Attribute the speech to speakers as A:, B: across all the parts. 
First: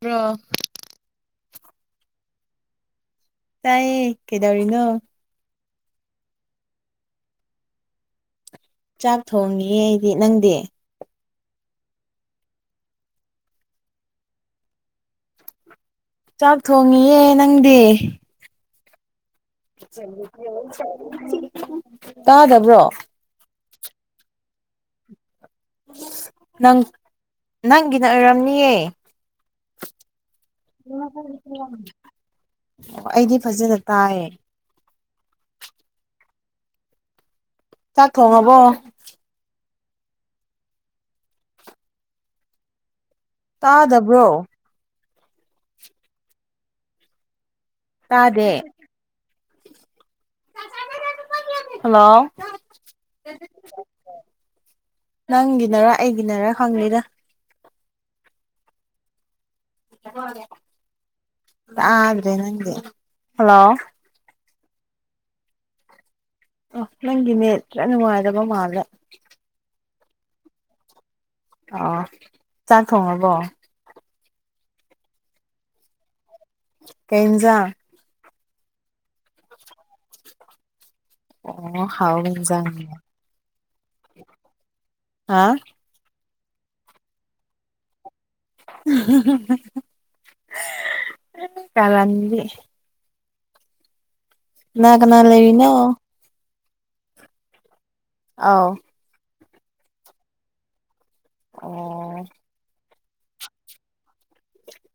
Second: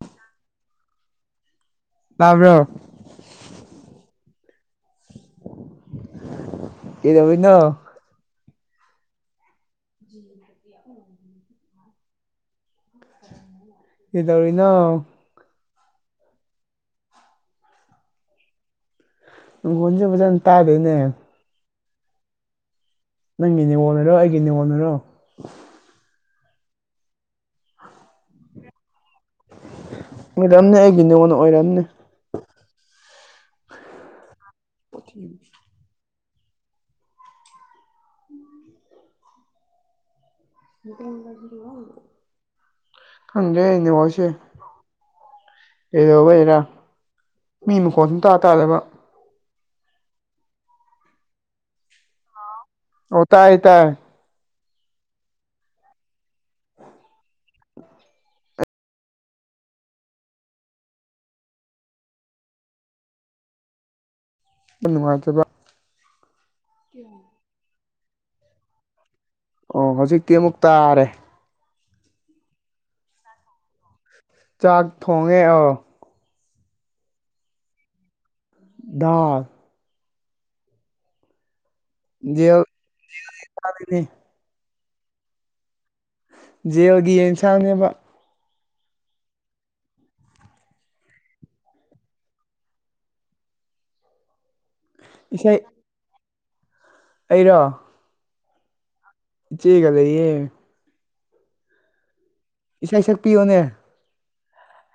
A: ꯄꯨ
B: ꯂꯕ꯭ꯔꯣ
A: ꯇꯥꯏꯌꯦ ꯀꯩꯗꯧꯔꯤꯅꯣ
B: ꯀꯗꯕꯅ
A: ꯆꯥꯛ ꯊꯣꯡꯅꯤꯌꯦ ꯑꯩꯗꯤ ꯅꯪꯗꯤ
B: [unintelligible] ꯍꯗꯧꯔꯤ ꯅ
A: ꯆꯥꯛ ꯊꯣꯡꯉꯤꯌꯦ ꯅꯪꯗꯤ
B: ꯅꯪꯈꯣꯟꯁꯦ ꯐꯖꯅ ꯇꯥꯗꯦꯅꯦ
A: ꯇꯥꯗꯕ꯭ꯔꯣ
B: ꯅꯪꯒꯤ ꯅꯤꯉꯣꯜ ꯑꯣꯏꯔꯣ ꯑꯩꯒꯤ ꯅꯤꯉꯣꯜ ꯑꯣꯏꯔꯣ
A: ꯅꯪ ꯅꯪꯒꯤꯅ ꯑꯣꯏꯔꯝꯅꯤꯌꯦ
B: ꯑꯣꯏꯔꯝꯅꯦ ꯑꯩꯒꯤ ꯅꯉꯣꯟꯅ ꯑꯣꯏꯔꯝꯅꯦ
A: ꯑꯣ ꯑꯩꯗꯤ ꯐꯖꯅ ꯇꯥꯏꯌꯦ
B: [inaudible]
A: ꯆꯥꯛ ꯊꯣꯡꯉꯕꯣ
B: ꯈꯪꯒꯦꯅꯦ
A: ꯇꯥꯗꯕ꯭ꯔꯣ
B: ꯋꯥꯁꯦ ꯀꯩꯗꯧꯕꯩꯔꯥ ꯃꯤ ꯃꯈꯣꯟ ꯁꯨꯝ ꯇꯥ
A: ꯇꯥꯗꯦ
B: ꯇꯥꯗꯕ
A: ꯍꯜꯂꯣ
B: ꯑꯣ ꯇꯥꯏ ꯇꯥꯏ
A: ꯅꯪꯒꯤꯅꯔ ꯑꯩꯒꯤꯅꯔ ꯈꯪꯂꯤꯔ ꯭ꯔꯦ ꯅꯪꯦ ꯍꯜꯂꯣ
B: ꯅꯨꯡꯉꯥꯏꯖꯕ
A: ꯑꯣ ꯅꯪꯒꯤꯅꯦ ꯈꯔ ꯅꯨꯡꯉꯥꯏꯔꯕ ꯃꯥꯜꯂ
B: ꯑꯣ ꯍꯧꯖꯤꯛꯇꯤ ꯑꯃꯨꯛ ꯇꯥꯔꯦ
A: ꯑꯣ ꯆꯥꯛ ꯊꯣꯡꯉꯕꯣ
B: ꯆꯥꯛ ꯊꯣꯡꯉꯦ ꯑꯧ
A: ꯀꯦꯟꯖꯥ
B: ꯗꯥꯜ
A: ꯑꯣ ꯍꯥꯎꯒꯖ
B: ꯖꯦꯜ ꯆꯥꯗꯣꯏꯅꯦ
A: ꯍꯥ
B: ꯖꯦꯜꯒꯤ ꯌꯦꯟꯁꯥꯡꯅꯦꯕ
A: ꯀꯗꯤ ꯉꯅꯥ ꯀꯅꯥ
B: ꯏꯁꯩ
A: ꯂꯩꯕꯤꯅ
B: ꯑꯩꯔꯣ
A: ꯑꯥꯎ
B: ꯆꯒ ꯂꯩꯌꯦ
A: ꯑꯣ
B: ꯏꯁꯩ ꯁꯛꯄꯤꯌꯣꯅꯦ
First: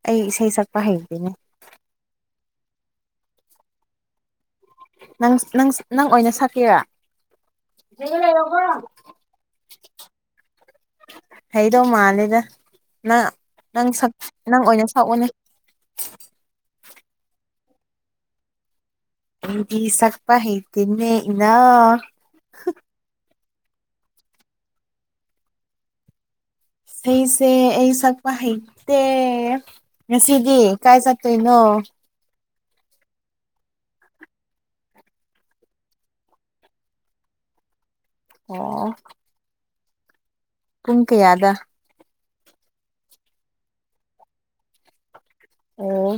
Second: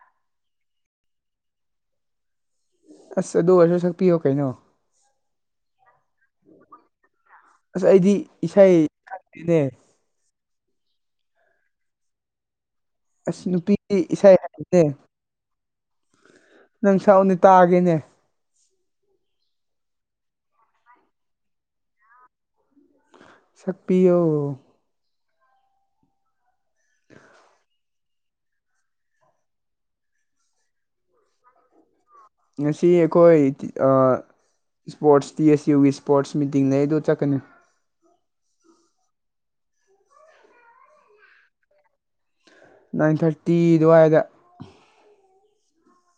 A: ꯑꯩ ꯏꯁꯩ ꯁꯛꯄ ꯍꯩꯗꯣꯏꯅꯦ
B: ꯑꯁ ꯑꯗꯨ ꯑꯣꯏꯔꯁꯨ ꯁꯛꯄꯤꯌꯣ ꯀꯩꯅꯣ
A: ꯅ ꯅ ꯅꯪ ꯑꯣꯏꯅ ꯁꯛꯀꯦꯔꯥ
B: ꯑꯁ ꯑꯩꯗꯤ ꯏꯁꯩ ꯈꯪꯗꯦꯅꯦ
A: ꯕ ꯍꯩꯗꯧ ꯃꯥꯜꯂꯦꯗ ꯅꯪ
B: ꯑꯁ
A: ꯅꯪ
B: ꯅꯨꯄꯤꯗꯤ ꯏꯁꯩ
A: ꯅꯪ
B: ꯍꯩꯕꯅꯦ
A: ꯑꯣꯏꯅ ꯁꯛꯎꯅꯦ
B: ꯅꯪ ꯁꯥꯎꯅꯤ ꯇꯥꯒꯤꯅꯦ
A: ꯏꯗꯤ ꯁꯛꯄ ꯍꯩꯇꯅꯦ ꯏꯅꯥ
B: ꯁꯛꯄꯤꯌꯣ
A: ꯁꯤꯁꯦ ꯑꯩ ꯆꯛꯄ ꯍꯥꯏꯩꯇ ꯉꯁꯤꯗꯤ ꯀꯥꯏ ꯆꯠꯇꯣꯏꯅꯣ
B: ꯉꯁꯤ ꯑꯩꯈꯣꯏ ꯏꯁꯄꯣꯔꯠꯁ ꯗꯤ ꯑꯦꯁ ꯌꯨꯒꯤ ꯏꯁꯄꯣꯔꯠꯁ ꯃꯤꯇꯤꯡꯅꯦ ꯑꯩ ꯑꯗꯨ ꯆꯠꯀꯅꯤ
A: ꯑꯣ ꯏꯪ ꯀ ꯌꯥꯗ
B: ꯅꯥꯏꯟ ꯊꯥꯔꯇꯤ ꯑꯗꯨꯋꯥꯏꯗ
A: ꯑꯣ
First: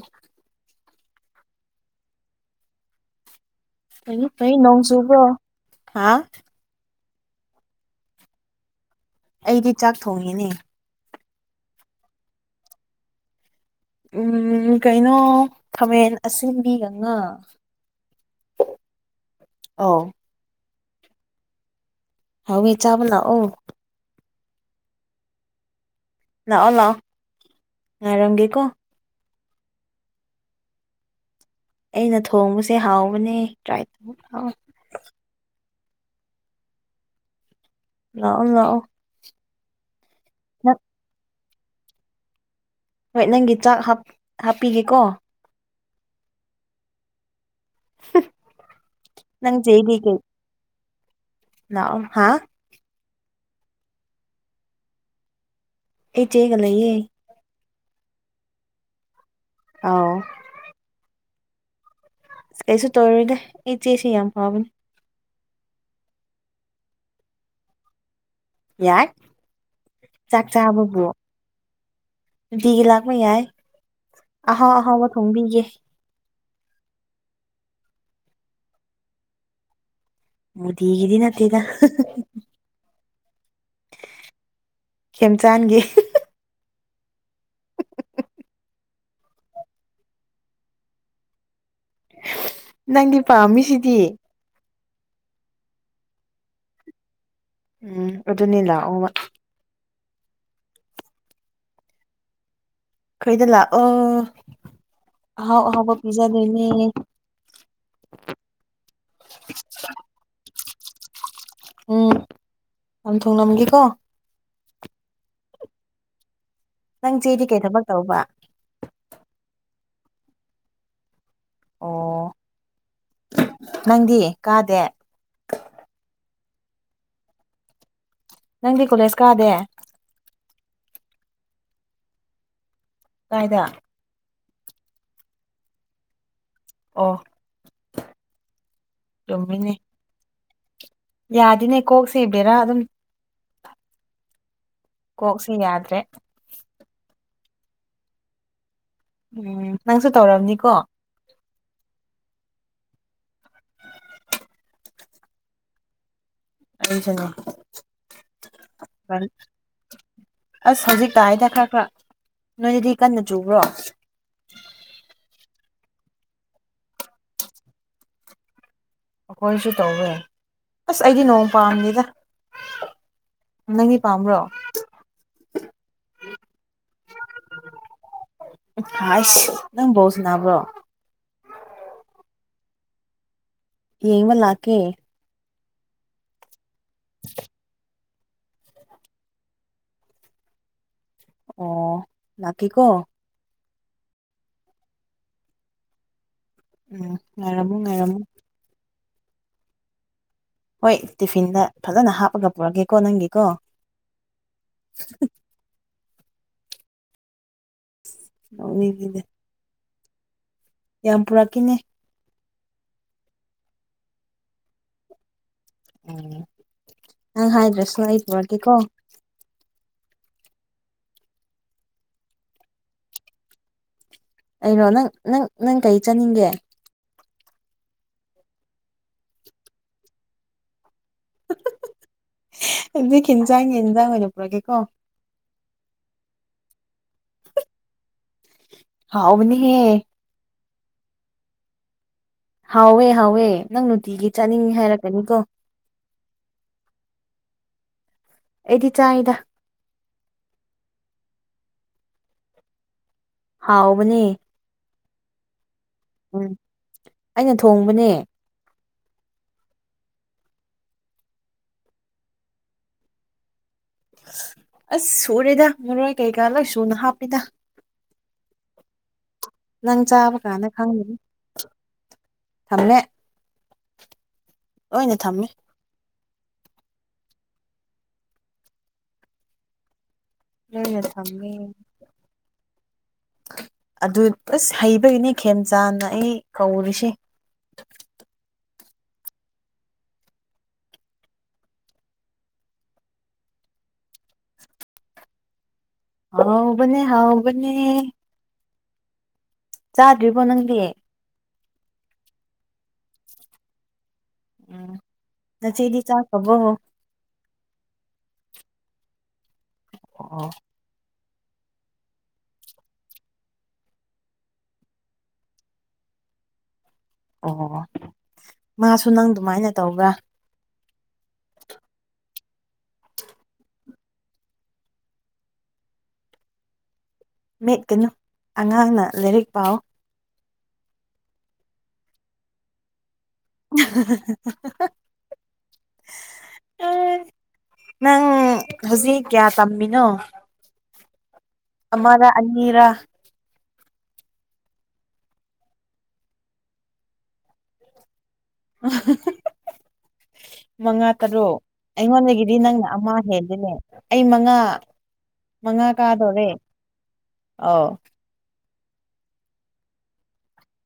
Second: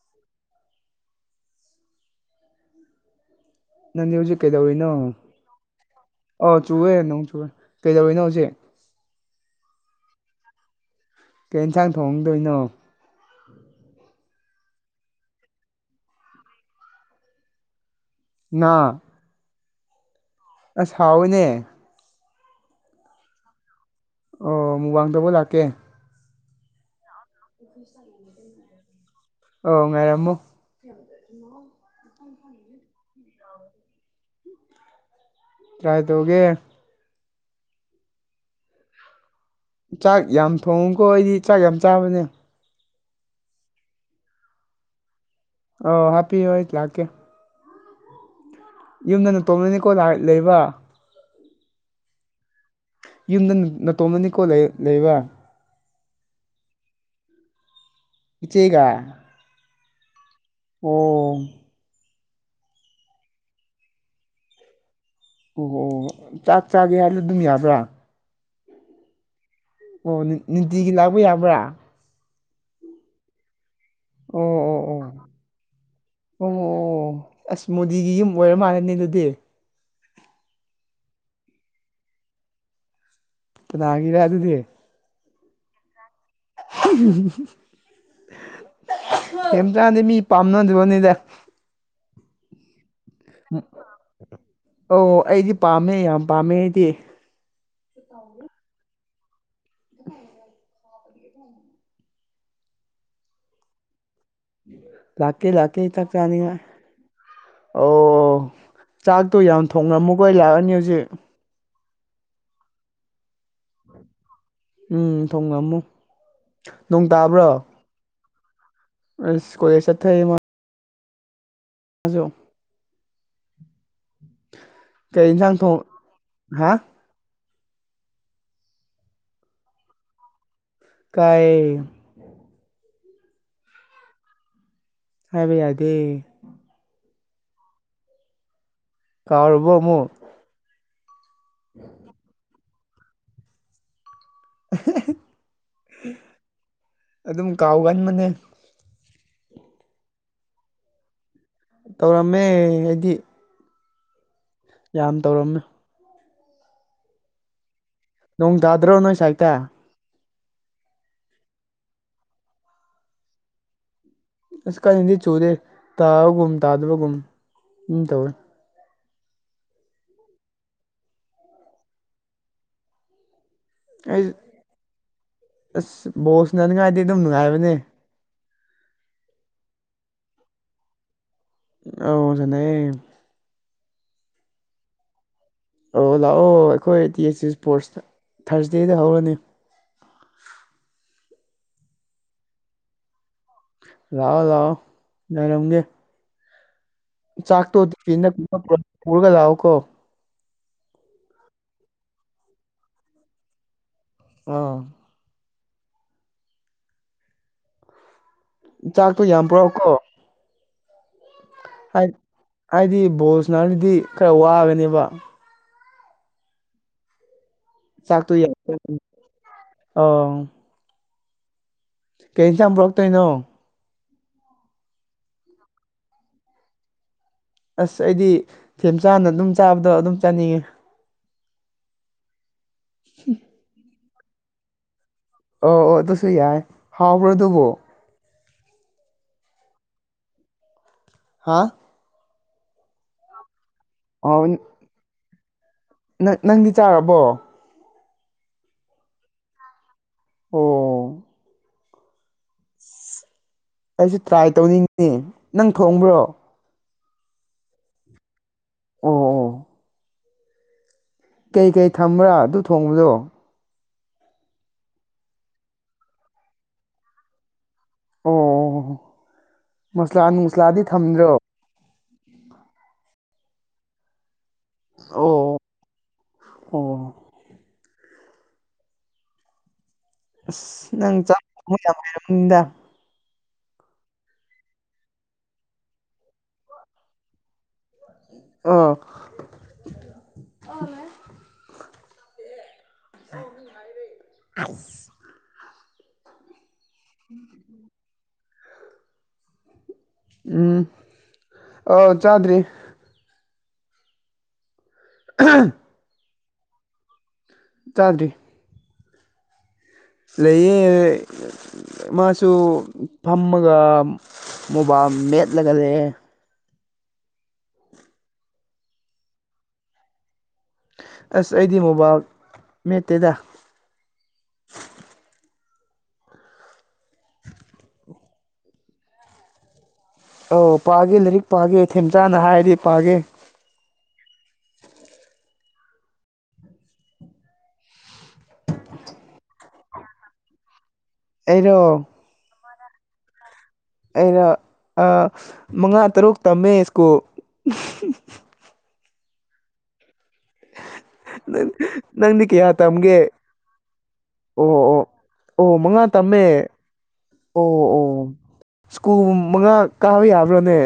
B: ꯅꯪꯗꯤ
A: ꯐꯩ
B: ꯍꯧꯖꯤꯛ
A: ꯐꯩ ꯅꯣꯡ
B: ꯀꯩꯗꯧꯔꯤꯅꯣ
A: ꯆꯨꯕ꯭ꯔꯣ ꯍꯥ
B: ꯑ ꯆꯨꯔꯦ ꯅꯪ ꯆꯨꯔꯦ ꯀꯩꯗꯧꯔꯤꯅꯣ ꯍꯧꯖꯤꯛ
A: ꯑꯩꯗꯤ ꯆꯥꯛ ꯊꯣꯡꯉꯤꯅꯦ
B: ꯀꯩ ꯌꯦꯟꯁꯥꯡ ꯊꯣꯡꯍꯗꯣꯏꯅꯣ
A: ꯎꯝ ꯀꯩꯅꯣ ꯊꯥꯃꯦꯟ ꯑꯁꯤꯟꯕꯤꯒ ꯉꯥ
B: [inaudible]
A: ꯑ
B: ꯑꯁ ꯍꯥꯎꯋꯤꯅꯦ
A: ꯍꯥꯎꯋꯤ ꯆꯥꯕꯅ ꯑ
B: ꯑꯣ ꯃꯨꯃꯡꯗꯕꯨ ꯂꯥꯛꯀꯦ
A: ꯂ ꯑꯥꯎ ꯂꯥꯛ ꯅꯔꯪꯒꯀ
B: ꯑꯣ ꯉꯥꯏꯔꯝꯃꯣ ꯌꯥꯝꯃꯣ
A: ꯑꯩꯅ ꯊꯣꯡꯕꯁꯦ ꯍꯥꯎꯕꯅꯦ ꯇ꯭ꯔꯥꯏ ꯇꯧꯕ ꯍꯥꯎꯋ
B: ꯇ꯭ꯔꯥꯏ ꯇꯧꯒꯦ
A: ꯂꯥꯛꯑꯣ ꯂꯥꯛꯑꯣ
B: ꯆꯥꯛ ꯌꯥꯝ
A: ꯅꯪ
B: ꯊꯣꯡꯉꯨꯀꯣ ꯑꯩꯗꯤ ꯆꯥꯛ ꯌꯥꯝ ꯆꯥꯕꯅꯦ
A: ꯍꯣꯏ ꯅꯪꯒꯤ ꯆꯥꯛ ꯍꯥꯞꯄꯤꯒꯦꯀꯣ
B: ꯑꯣ ꯍꯥꯦꯞꯄꯤ ꯑꯣꯏꯠ ꯂꯥꯛꯀꯦ
A: ꯍ
B: ꯌꯨꯝꯗꯅ ꯇꯣꯝꯅꯅꯤꯀꯣ ꯂꯥꯏ ꯂꯩꯕ
A: ꯂꯅꯥꯎ ꯍꯥ
B: ꯌꯨꯝꯗ ꯅꯇꯣꯝꯃꯅꯤꯀꯣ ꯂꯩꯕ꯭ꯔꯥ
A: ꯑꯩ ꯆꯦꯒ ꯂꯩꯌꯦ
B: ꯏꯆꯦꯒ
A: ꯑꯥꯎ
B: ꯑꯣ
A: ꯀꯩꯁꯨ ꯇꯧꯔꯨꯣꯏꯗꯦ ꯏꯆꯦꯁꯤ ꯌꯥꯝ ꯐꯥꯕꯅꯦ
B: ꯑꯣ ꯑꯣ ꯆꯥꯛ ꯆꯥꯒꯦ ꯍꯥꯏꯔꯗꯤ ꯑꯗꯨꯝ ꯌꯥꯕ꯭ꯔꯥ
A: ꯌꯥꯏ
B: ꯑꯣ ꯅꯨ
A: ꯆꯥꯛ
B: ꯅꯨꯡꯇꯤꯒꯤ
A: ꯆꯥꯕꯕꯨꯣ
B: ꯂꯥꯛꯄ ꯌꯥꯕ꯭ꯔꯥ
A: ꯅꯨꯡꯇꯒꯤ ꯂꯥꯛꯄ ꯌꯥꯏ
B: ꯑꯣ
A: ꯑꯍꯥꯎ
B: ꯑꯣ ꯑꯣ
A: ꯑꯍꯥꯎꯕ ꯊꯣꯡꯕꯤꯒꯦ
B: ꯑꯣ ꯑꯁ ꯃꯣꯗꯤꯒꯤ ꯌꯨꯝ ꯑꯣꯏꯔ ꯃꯥꯜꯂꯅꯤ ꯑꯗꯨꯗꯤ
A: ꯃꯗꯤ ꯍꯒꯗ ꯅꯠꯇꯗ
B: ꯑ ꯅꯪꯒꯤꯔꯥ ꯑꯗꯨꯗꯤꯦ
A: ꯈꯦꯝꯆꯥꯟꯒꯤ
B: ꯀꯝꯇꯥꯟꯗꯤꯦ ꯃꯤ ꯄꯥꯝꯅꯗꯕꯅꯤꯗ
A: ꯅꯪꯗꯤ ꯄꯃꯤꯁꯤꯗꯤ
B: ꯑꯣ ꯑꯩꯗꯤ ꯄꯥꯝꯃꯦ ꯌꯥꯝ ꯄꯥꯝꯃꯦ ꯑꯩꯗꯤ
A: ꯎꯝ ꯑꯗꯨꯅꯤꯂ ꯑꯣ
B: ꯑ ꯎꯝ
A: ꯀꯩꯗꯂꯥ ꯑꯣ
B: ꯂꯥꯛꯇ ꯂꯥꯛꯇ ꯏ ꯊꯥꯛ ꯇꯥꯅꯤꯡꯉ ꯑꯣ ꯆꯥꯛꯇꯣ ꯌꯥꯝ ꯊꯣꯡꯉꯝꯃꯨꯒꯣꯏ ꯂꯥꯛꯑꯅꯤ ꯍꯧꯖꯤꯛ
A: ꯎꯝ ꯌꯥꯝ ꯊꯨꯡꯅꯝꯒꯦꯀꯣ
B: ꯎꯝ ꯊꯣꯡꯉꯝꯃꯨ ꯅꯣꯡ
A: ꯅꯪ ꯆꯦꯗꯤ ꯀꯩ ꯊꯕꯛ ꯇꯧꯕ
B: ꯏꯁ ꯀꯣꯏ ꯆꯊꯔꯗꯤ ꯃꯥ
A: ꯑꯣ
B: ꯍꯧꯖꯣ
A: ꯅꯪꯗꯤ ꯀꯥꯗꯦ
B: ꯀꯩꯅꯁꯪ ꯊꯣꯡ ꯍꯥ
A: ꯅꯪꯗꯤ ꯀꯣꯂꯦꯖ ꯀꯥꯗꯦ
B: ꯀꯥꯏ
A: ꯀꯥꯏꯗ
B: ꯍꯥꯏꯕ ꯌꯥꯗꯦ
A: ꯑꯣ
B: ꯀꯩꯔꯕꯣ
A: ꯆꯨꯝꯃꯤꯅꯦ
B: ꯑꯃꯨꯛ
A: ꯌꯥꯗꯤꯅꯦ ꯀꯣꯛꯁꯦ ꯏꯕꯗꯤꯔꯥ ꯑꯗꯨꯝ ꯀꯣꯛꯁꯤ ꯌꯥꯗ꯭ꯔꯦ
B: ꯑꯗꯨꯝ ꯀꯥꯎꯒꯟꯕꯅꯦ
A: ꯎꯝ ꯅꯪꯁꯨ ꯇꯧꯔꯕꯅꯤꯀꯣ
B: ꯇꯧꯔꯝꯃꯦ ꯑꯩꯗꯤ ꯌꯥꯝ ꯇꯧꯔꯝꯃꯤ
A: ꯑꯩꯁꯅꯤ
B: ꯅꯪꯗꯗ꯭ꯔꯣ ꯅꯣꯏꯁ ꯍꯥꯏꯥꯏꯇ
A: ꯑꯁ ꯍꯧꯖꯤꯛ ꯇꯥꯏꯗ ꯈꯔ ꯈꯔ ꯅꯣꯏꯅꯗꯤ ꯀꯟꯅ ꯆꯨꯕ꯭ꯔꯣ
B: ꯑꯁ ꯀꯔꯤꯗꯤ ꯆꯨꯗꯦ ꯇꯥꯕꯒꯨꯝ ꯇꯥꯗꯕꯒꯨꯝ ꯑꯗꯨꯝ ꯇꯧꯋꯦ
A: ꯑꯩꯈꯣꯏꯅꯁꯨ ꯇꯧꯋꯦ ꯑꯁ ꯑꯩꯗꯤ ꯅꯣꯡ ꯄꯥꯝꯅꯤꯗ
B: ꯑꯩ ꯑꯁ ꯕꯣꯁꯅꯅꯤꯡꯉꯥꯏꯗꯤꯦ ꯑꯗꯨꯝ ꯅꯨꯡꯉꯥꯏꯕꯅꯦ
A: ꯑꯁ ꯅꯪ ꯕꯣꯜ ꯁꯅꯥꯕ꯭ꯔꯣ
B: ꯑꯧꯖꯅꯩ
A: ꯌꯦꯡꯕ ꯂꯥꯛꯀꯦ
B: ꯑꯣ ꯂꯥꯛꯑꯣ ꯑꯩꯈꯣꯏ ꯇ ꯑꯁꯤ ꯏꯁꯄꯣꯔꯠꯁꯇ ꯊꯥꯔꯁꯗꯦꯗ ꯍꯧꯔꯅꯤ
A: ꯑꯣ ꯂꯀ ꯀꯣ
B: ꯂꯥꯛꯑꯣ ꯂꯥꯛꯑꯣ ꯉꯥꯢꯔꯝꯒꯦ
A: ꯎꯝ ꯉꯥꯏꯔꯝꯃꯨ
B: ꯆꯥꯛꯇꯣꯗꯤ
A: ꯉꯥꯏꯔꯝꯃꯨ
B: ꯐꯤꯅ ꯄꯨꯔꯒ ꯂꯥꯛꯎ ꯀꯣ
A: ꯍꯣꯏ ꯇꯤꯐꯤꯟꯗ ꯐꯖꯅ ꯍꯥꯞꯄꯒ ꯄꯨꯔꯒꯦꯀꯣ ꯅꯪꯒꯤꯀꯣ
B: ꯑꯥ
A: ꯎ
B: ꯆꯥꯛꯇꯣ
A: ꯅꯣꯛꯅꯤꯡꯉꯤꯅꯦ
B: ꯌꯥꯝ ꯄꯨꯔꯛꯑꯣ ꯀꯣ
A: ꯌꯥꯝ ꯄꯨꯔꯛ ꯀꯦꯅꯦ
B: ꯍꯥꯏꯗꯤ ꯕꯣꯁꯅꯗꯨꯗꯤ ꯈꯔ ꯋꯥꯒꯅꯦꯕ
A: ꯎ ꯅꯪ ꯍꯥꯏꯗ꯭ꯔꯁꯅ ꯑꯩ ꯄꯨꯔꯒꯦꯀꯣ
B: ꯑꯣ ꯀꯩ ꯏꯟꯆ ꯄꯨꯔꯛꯇꯣꯏꯅꯣ
A: ꯀꯩꯅꯣ ꯅꯪ ꯅꯪ ꯅꯪ ꯀꯔꯤ ꯆꯥꯅꯤꯡꯒꯦ
B: ꯑꯁ ꯑꯩꯗꯤ ꯊꯦꯝꯆꯥꯥꯅ ꯑꯗꯨꯝ ꯆꯥꯕꯗꯣ ꯑꯗꯨꯝ ꯆꯥꯅꯤꯡꯉꯦ
A: ꯍꯧꯛ ꯍꯤꯟꯖꯥꯡꯒꯤ ꯌꯦꯟꯖꯥꯡ ꯑꯣꯏꯅ ꯄꯨꯔꯛꯒꯦꯀꯣ
B: ꯑꯣ ꯑꯣ ꯑꯗꯨꯁꯨ ꯌꯥꯏ ꯍꯥꯎꯕ꯭ꯔꯣ ꯑꯗꯨꯕꯨ
A: ꯍꯥꯎꯅꯤꯒꯦ
B: ꯍꯥ
A: ꯍꯥꯎꯋꯦ ꯍꯥꯎꯋꯦ ꯅꯪ ꯅꯨꯡꯇꯤꯒꯤ ꯆꯥꯅꯤꯡꯉꯤ ꯍꯥꯏꯔꯛꯀꯅꯤꯀꯣ
B: ꯅ ꯅꯪꯗꯤ ꯆꯥꯔꯕꯣ
A: ꯑꯩꯗꯤ ꯆꯥꯍꯥꯢꯗ
B: ꯑꯣ ꯑꯩꯁꯨ
A: ꯍꯥꯎꯕꯅꯦ
B: ꯇ꯭ꯔꯥꯏ ꯇꯧꯅꯤꯡꯉꯤ ꯅꯪ ꯊꯣꯡꯕ꯭ꯔꯣ
A: ꯎ ꯑꯩꯅ ꯊꯣꯡꯕꯅꯦ
B: ꯑꯣ ꯑꯣ ꯀꯩꯀꯩ ꯊꯝꯕ꯭ꯔꯥ ꯑꯗꯨ ꯊꯣꯡꯕꯗꯣ
A: ꯑꯁ ꯁꯨꯔꯦꯗ ꯃꯔꯣꯏ ꯀꯩꯀꯥ ꯂꯣꯏ ꯁꯨꯅ ꯍꯥꯞꯄꯦꯗ
B: ꯑꯣ
A: ꯅꯪ
B: ꯃꯁꯂꯥ
A: ꯆꯥꯕ ꯀꯥꯟꯅ
B: ꯅꯨꯡꯁꯂꯥꯗꯤ
A: ꯈꯪꯉꯅꯤ
B: ꯊꯝꯗ꯭ꯔꯣ
A: ꯊꯪꯅ ꯂꯣꯏꯅ
B: ꯑꯣ
A: ꯊꯝꯃꯦ
B: ꯑꯣ ꯑꯁ
A: ꯂꯣꯏꯅ
B: ꯅꯪ ꯆꯥꯛ
A: ꯊꯝꯃꯦ
B: ꯍꯥꯏꯔꯕꯔꯕꯅꯤꯗ
A: ꯑꯗꯨ ꯑꯁ ꯍꯩꯕꯒꯤꯅꯦ ꯈꯦꯝꯆꯥꯥꯟꯅ ꯑꯩ ꯀꯧꯔꯤꯁꯦ
B: ꯑ [inaudible]
A: ꯍꯥꯎꯕꯅꯦ ꯍꯥꯎꯕꯅꯦ ꯆꯥꯗ꯭ꯔꯤꯕꯣ ꯅꯪꯗꯤ
B: ꯎꯝ ꯑꯥꯎ ꯆꯥꯗ꯭ꯔꯤ
A: ꯎꯝ ꯅꯆꯦꯗꯤ ꯆꯥꯛ ꯍꯕ
B: ꯆꯗ꯭ꯔꯤ
A: ꯑꯣ
B: ꯂꯩꯌꯦ ꯃꯥꯁꯨ ꯐꯝꯃꯒ ꯃꯣꯕꯥꯏꯜ ꯃꯦꯠꯂꯒ ꯂꯩꯦ
A: ꯑꯣ ꯃꯥꯁꯨ ꯅꯪ ꯑꯗꯨꯃꯥꯏꯅ ꯇꯧꯕ꯭ꯔꯥ
B: ꯑꯁ ꯑꯩꯗꯤ ꯃꯣꯕꯥꯏꯜ ꯃꯦꯠꯇꯦꯗ
A: ꯃꯦꯠꯀꯅꯨ ꯑꯉꯥꯡꯅ ꯂꯥꯏꯔꯤꯛ ꯄꯥꯎ
B: ꯑꯧ ꯄꯥꯒꯦ ꯂꯥꯏꯔꯤꯛ ꯄꯥꯒꯦ ꯊꯦꯝꯆꯥꯅ ꯍꯥꯏꯔꯗꯤ ꯄꯥꯒꯦ
A: ꯎ ꯅꯪ ꯍꯧꯖꯤꯛ ꯀꯌꯥ ꯇꯝꯃꯤꯅꯣ
B: ꯑꯩꯔꯣ
A: ꯑꯃꯔ ꯑꯅꯤꯔ
B: ꯑꯩꯅ ꯃꯉꯥ ꯇꯔꯨꯛ ꯇꯝꯃꯦ ꯁ꯭ꯀꯨꯜ
A: [inaudible]
B: ꯎꯝ
A: ꯃꯉꯥ ꯇꯔꯨꯛ ꯑꯩꯉꯣꯟꯗꯒꯤꯗꯤ ꯅꯪꯅ ꯑꯃ
B: ꯇꯝꯒꯦ
A: ꯍꯦꯟꯜꯂꯤꯅꯦ ꯑꯩ ꯃꯉꯥ
B: ꯑꯣ ꯑꯣ ꯑꯣ
A: ꯃꯉꯥ
B: ꯇꯝꯃꯦ
A: ꯀꯥꯗꯣꯂꯦ ꯑꯣ
B: ꯁ꯭ꯀꯨꯜ ꯃꯉꯥ ꯀꯥꯕ ꯌꯥꯕ꯭ꯔꯥꯅꯦ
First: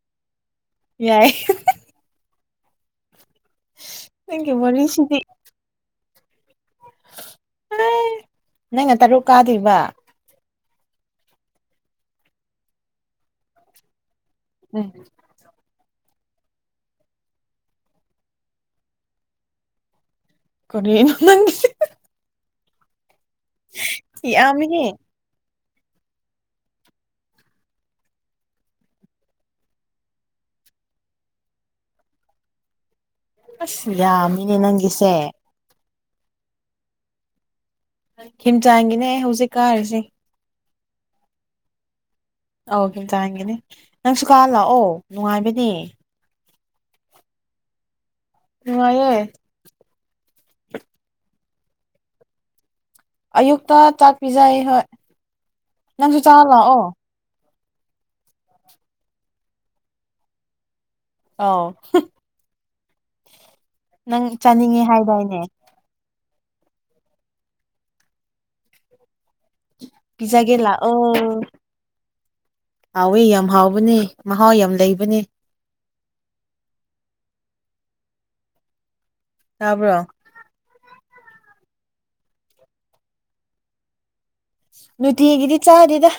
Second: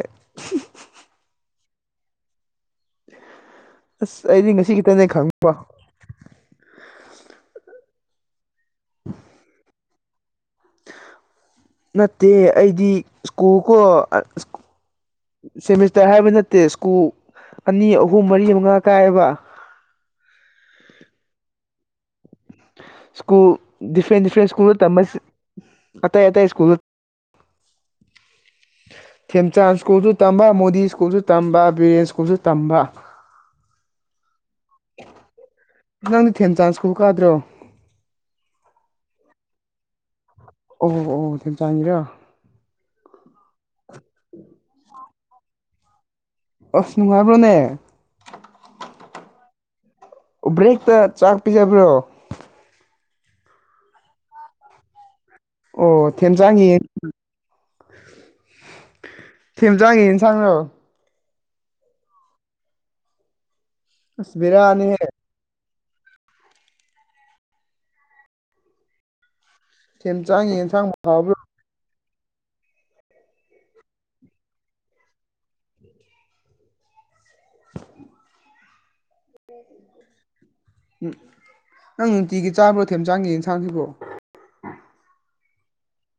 A: ꯌꯥꯏ
B: ꯑꯁ
A: ꯅꯪꯒꯤ
B: ꯑꯩꯗꯤ ꯉꯁꯤ ꯈꯤꯇꯅꯦ
A: ꯋꯥꯔꯤꯁꯤꯗꯤ
B: ꯈꯪꯅꯤꯡꯕ
A: ꯅꯪꯅ ꯇꯔꯨꯛ ꯀꯥꯗ꯭ꯣꯏꯔꯤꯕ
B: ꯅꯠꯇꯦ ꯑꯩꯗꯤ ꯁ꯭ꯀꯨꯜ ꯀꯣ
A: ꯎꯝ
B: ꯁꯦꯃꯤꯁꯇꯔ ꯍꯥꯏꯕ ꯅꯠꯇꯦ ꯁ꯭ꯀꯨꯜ ꯑꯅꯤ ꯑꯍꯨꯝ ꯃꯔꯤ ꯃꯉꯥ ꯀꯥꯏꯑꯕ
A: ꯀꯔꯤꯅꯣ ꯅꯪꯒꯤꯁꯦ
B: ꯁ꯭ꯀꯨꯜ ꯗꯤꯐ꯭ꯔꯦꯟ ꯗꯤꯐ꯭ꯔꯦꯟ ꯁ꯭ꯀꯨꯜꯗ
A: ꯌꯥꯝꯃꯤꯍꯦ
B: ꯇꯝꯝꯕ ꯑꯇꯩ ꯑꯇꯩ ꯁ꯭ꯀꯨꯜ ꯊꯦꯝꯆꯥꯟ ꯁ꯭ꯀꯨꯜꯁꯨ ꯇꯝꯕ ꯃꯣꯗꯤ ꯁ꯭ꯀꯨꯜꯁꯨ ꯇꯝꯕ ꯕꯤꯔꯦꯟ ꯁ꯭ꯀꯨꯜꯁꯨ ꯇꯝꯕ
A: ꯑ ꯌꯥꯃꯤꯅꯦ ꯅꯪꯒꯤꯁꯦ
B: ꯅꯪꯗꯤ ꯊꯦꯟ ꯆꯥꯟꯁꯀꯕ ꯀꯥꯗ꯭ꯔꯣ
A: ꯍꯝꯆꯥꯡꯒꯤꯅꯦ ꯍꯧꯖꯤꯛ ꯀꯥꯔꯤꯁꯦ
B: ꯑꯣ ꯑꯣ ꯊꯝ ꯆꯥ [inaudible]
A: ꯑꯧ ꯍꯟꯇꯟꯒꯅꯤ ꯅꯪ ꯁꯨꯀꯥ ꯂꯥꯛꯑꯣ ꯅꯨꯡꯉꯥꯏꯕꯅꯦ
B: ꯑꯣꯁꯅꯅꯨꯡꯉꯕ꯭ꯔꯣꯅꯦ
A: ꯅꯨꯡꯉꯥꯏꯑꯦ
B: ꯕ꯭ꯔꯦꯛꯇ ꯆꯥꯛ ꯄꯤꯖꯕ꯭ꯔꯣ
A: ꯑꯌꯨꯛꯇ ꯆꯥꯛ ꯄꯤꯖꯩ ꯍꯣꯏ
B: ꯑꯣ
A: ꯅꯪꯁꯨ ꯆꯥꯔ
B: ꯊꯦꯟꯖꯥꯡꯉ
A: ꯂꯥꯛꯑꯣ
B: ꯊꯦꯝꯖꯥꯡꯉꯟꯁꯥꯡꯅꯣ
A: ꯑꯥꯎ ꯅꯪ
B: ꯑꯁ
A: ꯆꯥꯅꯤꯡꯉꯦ
B: ꯕꯦꯔꯥꯅꯤꯍꯦ
A: ꯍꯥꯏꯗꯥꯏꯅꯦ
B: ꯊꯦꯝꯆꯥꯡꯒꯤ
A: ꯄꯤꯖꯥꯒꯦꯂꯥ
B: ꯌꯦꯟꯁꯥꯡꯕꯨ
A: ꯑꯣ
B: ꯍꯥꯎꯕ꯭ꯔꯣ
A: ꯍꯥꯎꯋꯦ ꯌꯥꯝ ꯍꯥꯎꯕꯅꯤ ꯃꯍꯥꯎ ꯌꯥꯝ ꯂꯩꯕꯅꯤ ꯇꯥꯕ꯭ꯔꯣ
B: ꯅꯪ ꯅꯨꯡꯇꯤꯒꯤ ꯆꯥꯕ꯭ꯔꯣ ꯊꯦꯝꯆꯥꯡꯒꯤ ꯌꯦꯟꯁꯥꯡꯁꯤꯕꯣ
A: ꯅꯨꯡꯇꯤꯒꯤꯗꯤ ꯆꯥꯗꯦꯗ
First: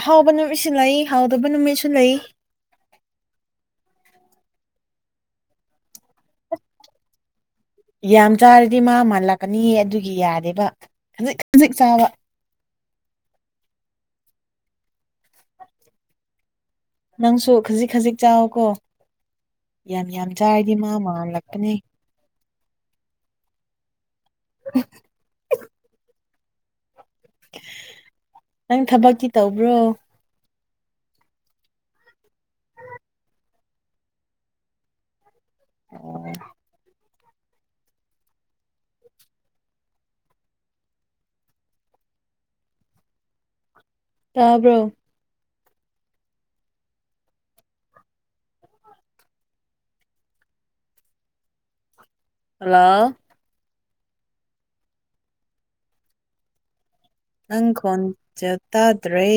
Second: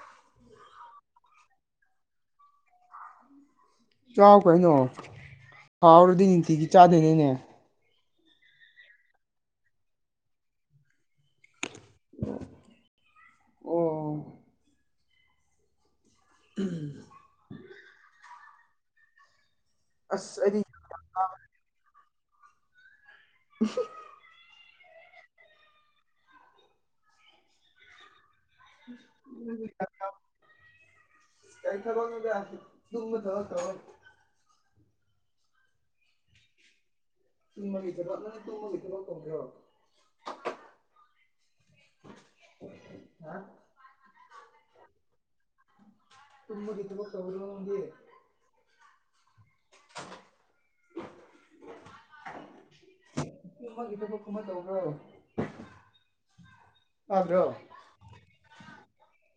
A: ꯑꯍꯥꯎꯕ ꯅꯨꯃꯤꯠꯁꯨ ꯂꯩ ꯍꯥꯎꯗꯕ ꯅꯨꯃꯤꯠꯁꯨ ꯂꯩ
B: ꯆꯥꯎꯥꯛ ꯀꯩꯅꯣ ꯍꯥꯎꯔꯗꯤ ꯅꯨꯡꯇꯤꯒꯤ ꯆꯥꯗꯣꯏꯅꯦꯅꯦ
A: ꯌꯥꯝ ꯆꯥꯔꯗꯤ ꯃꯥ ꯃꯥꯜꯂꯛꯀꯅꯤꯌꯦ ꯑꯗꯨꯒꯤ ꯌꯥꯗꯦꯕ ꯈꯖꯤꯛ ꯈꯖꯤꯛ ꯆꯥꯕ
B: ꯑꯣ ꯎꯝ
A: ꯅꯪꯁꯨ ꯈꯖꯤꯛ ꯈꯖꯤꯛ ꯆꯥꯎꯀꯣ ꯌꯥꯝ ꯌꯥꯝ
B: ꯑꯁ ꯑꯩꯗꯤ
A: ꯆꯥꯔꯗꯤ ꯃꯥ ꯃꯥꯜꯂꯛꯄꯅꯦ
B: ꯎ
A: ꯎ ꯅꯪ ꯊꯕꯛꯀꯤ ꯇꯧꯕ꯭ꯔꯣ
B: ꯌꯥ ꯊ ꯊ
A: ꯑꯣ
B: ꯆꯨꯡ ꯀ ꯀ [unintelligible]
A: ꯇꯥꯕ꯭ꯔꯣ
B: ꯃ ꯏ ꯆꯕ ꯅ [inaudible]
A: ꯍꯜꯂꯣ
B: ꯇꯥꯏ ꯇꯒ꯭ꯔ
A: ꯅꯪ ꯈꯣꯟꯖꯦꯟ ꯇꯥꯗ꯭ꯔꯦ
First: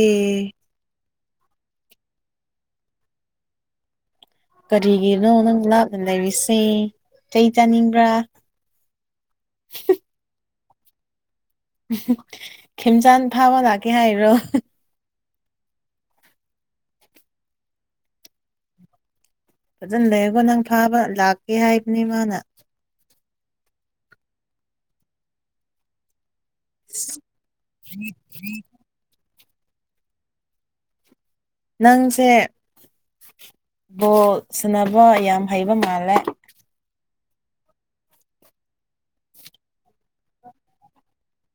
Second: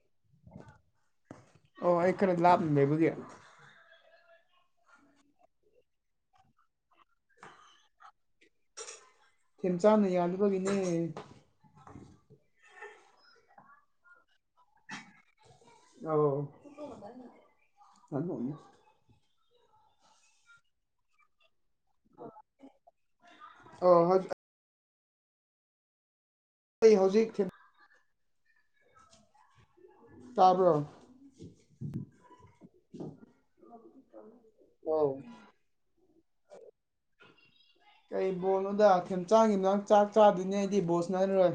B: ꯑꯣ ꯑꯩ ꯈꯔ ꯂꯥꯞꯅ ꯂꯩꯕꯒꯤ
A: ꯀꯔꯤꯒꯤꯅꯣ ꯅꯪ ꯂꯥꯞꯅ ꯂꯩꯔꯤꯁꯦ ꯆꯩ ꯆꯥꯅꯤꯡꯕ꯭ꯔꯥ
B: ꯊꯦꯝꯆꯥꯥꯅ ꯌꯥꯂꯨꯕꯒꯤꯅꯦ
A: ꯈꯝꯆꯥꯟ ꯐꯥꯕ ꯂꯥꯛꯀꯦ ꯍꯥꯏꯔꯣ
B: ꯑꯥꯎ ꯊꯅꯤ
A: ꯐꯖꯅ ꯂꯩꯔꯒꯣ ꯅꯪ ꯐꯥꯕ ꯂꯥꯛꯀꯦ ꯍꯥꯏꯕꯅꯦ ꯃꯥꯅ
B: ꯑ ꯍꯧ ꯑꯩ ꯍꯧꯖꯤꯛꯈꯤ
A: ꯊ꯭ꯔꯤ ꯊ꯭ꯔꯤ
B: ꯇꯥꯕ꯭ꯔꯣ
A: ꯅꯪꯁꯦ ꯕꯣꯜ ꯁꯨꯅꯕ
B: ꯑꯧ
A: ꯌꯥꯝ ꯍꯩꯕ ꯃꯥꯜꯂꯦ
B: ꯀꯩ ꯕꯣꯜꯅꯣꯗ ꯈꯦꯝꯆꯥꯡꯒꯤ ꯅꯪ ꯆꯥꯛ ꯆꯥꯗꯣꯏꯅꯦ ꯑꯩꯗꯤ ꯕꯣꯜꯁꯅꯥꯔꯔꯣꯏ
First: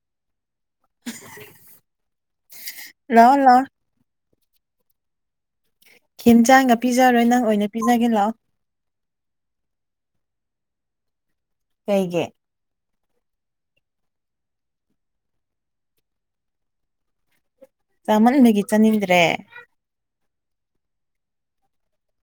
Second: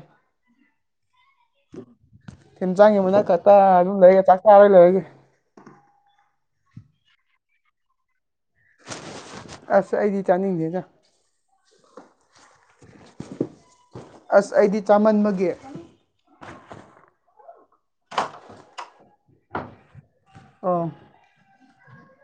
A: ꯎ
B: ꯊꯤꯟꯖꯥꯡꯒꯤ ꯃꯅꯥꯛ ꯈꯛꯇ ꯑꯗꯨꯝ ꯂꯩꯔꯒ ꯆꯥꯛ ꯆꯥꯔꯣꯏ ꯂꯩꯏꯔꯒꯦ
A: ꯈꯦꯝꯆꯥꯡꯒ ꯄꯤꯖꯔꯣꯏ ꯅꯪ ꯑꯣꯏꯅ ꯄꯤꯖꯒꯦ ꯂꯥꯛꯑꯣ
B: ꯑꯁ ꯑꯩꯗꯤ ꯆꯥꯅꯤꯡꯗꯦꯖ
A: ꯀꯩꯒꯤ
B: ꯑꯁ ꯑꯩꯗꯤ ꯆꯥꯃꯟꯕꯒꯤ
A: ꯆꯃꯟ ꯃꯒꯤ ꯆꯅꯤꯡꯗ꯭ꯔꯦ
B: ꯑ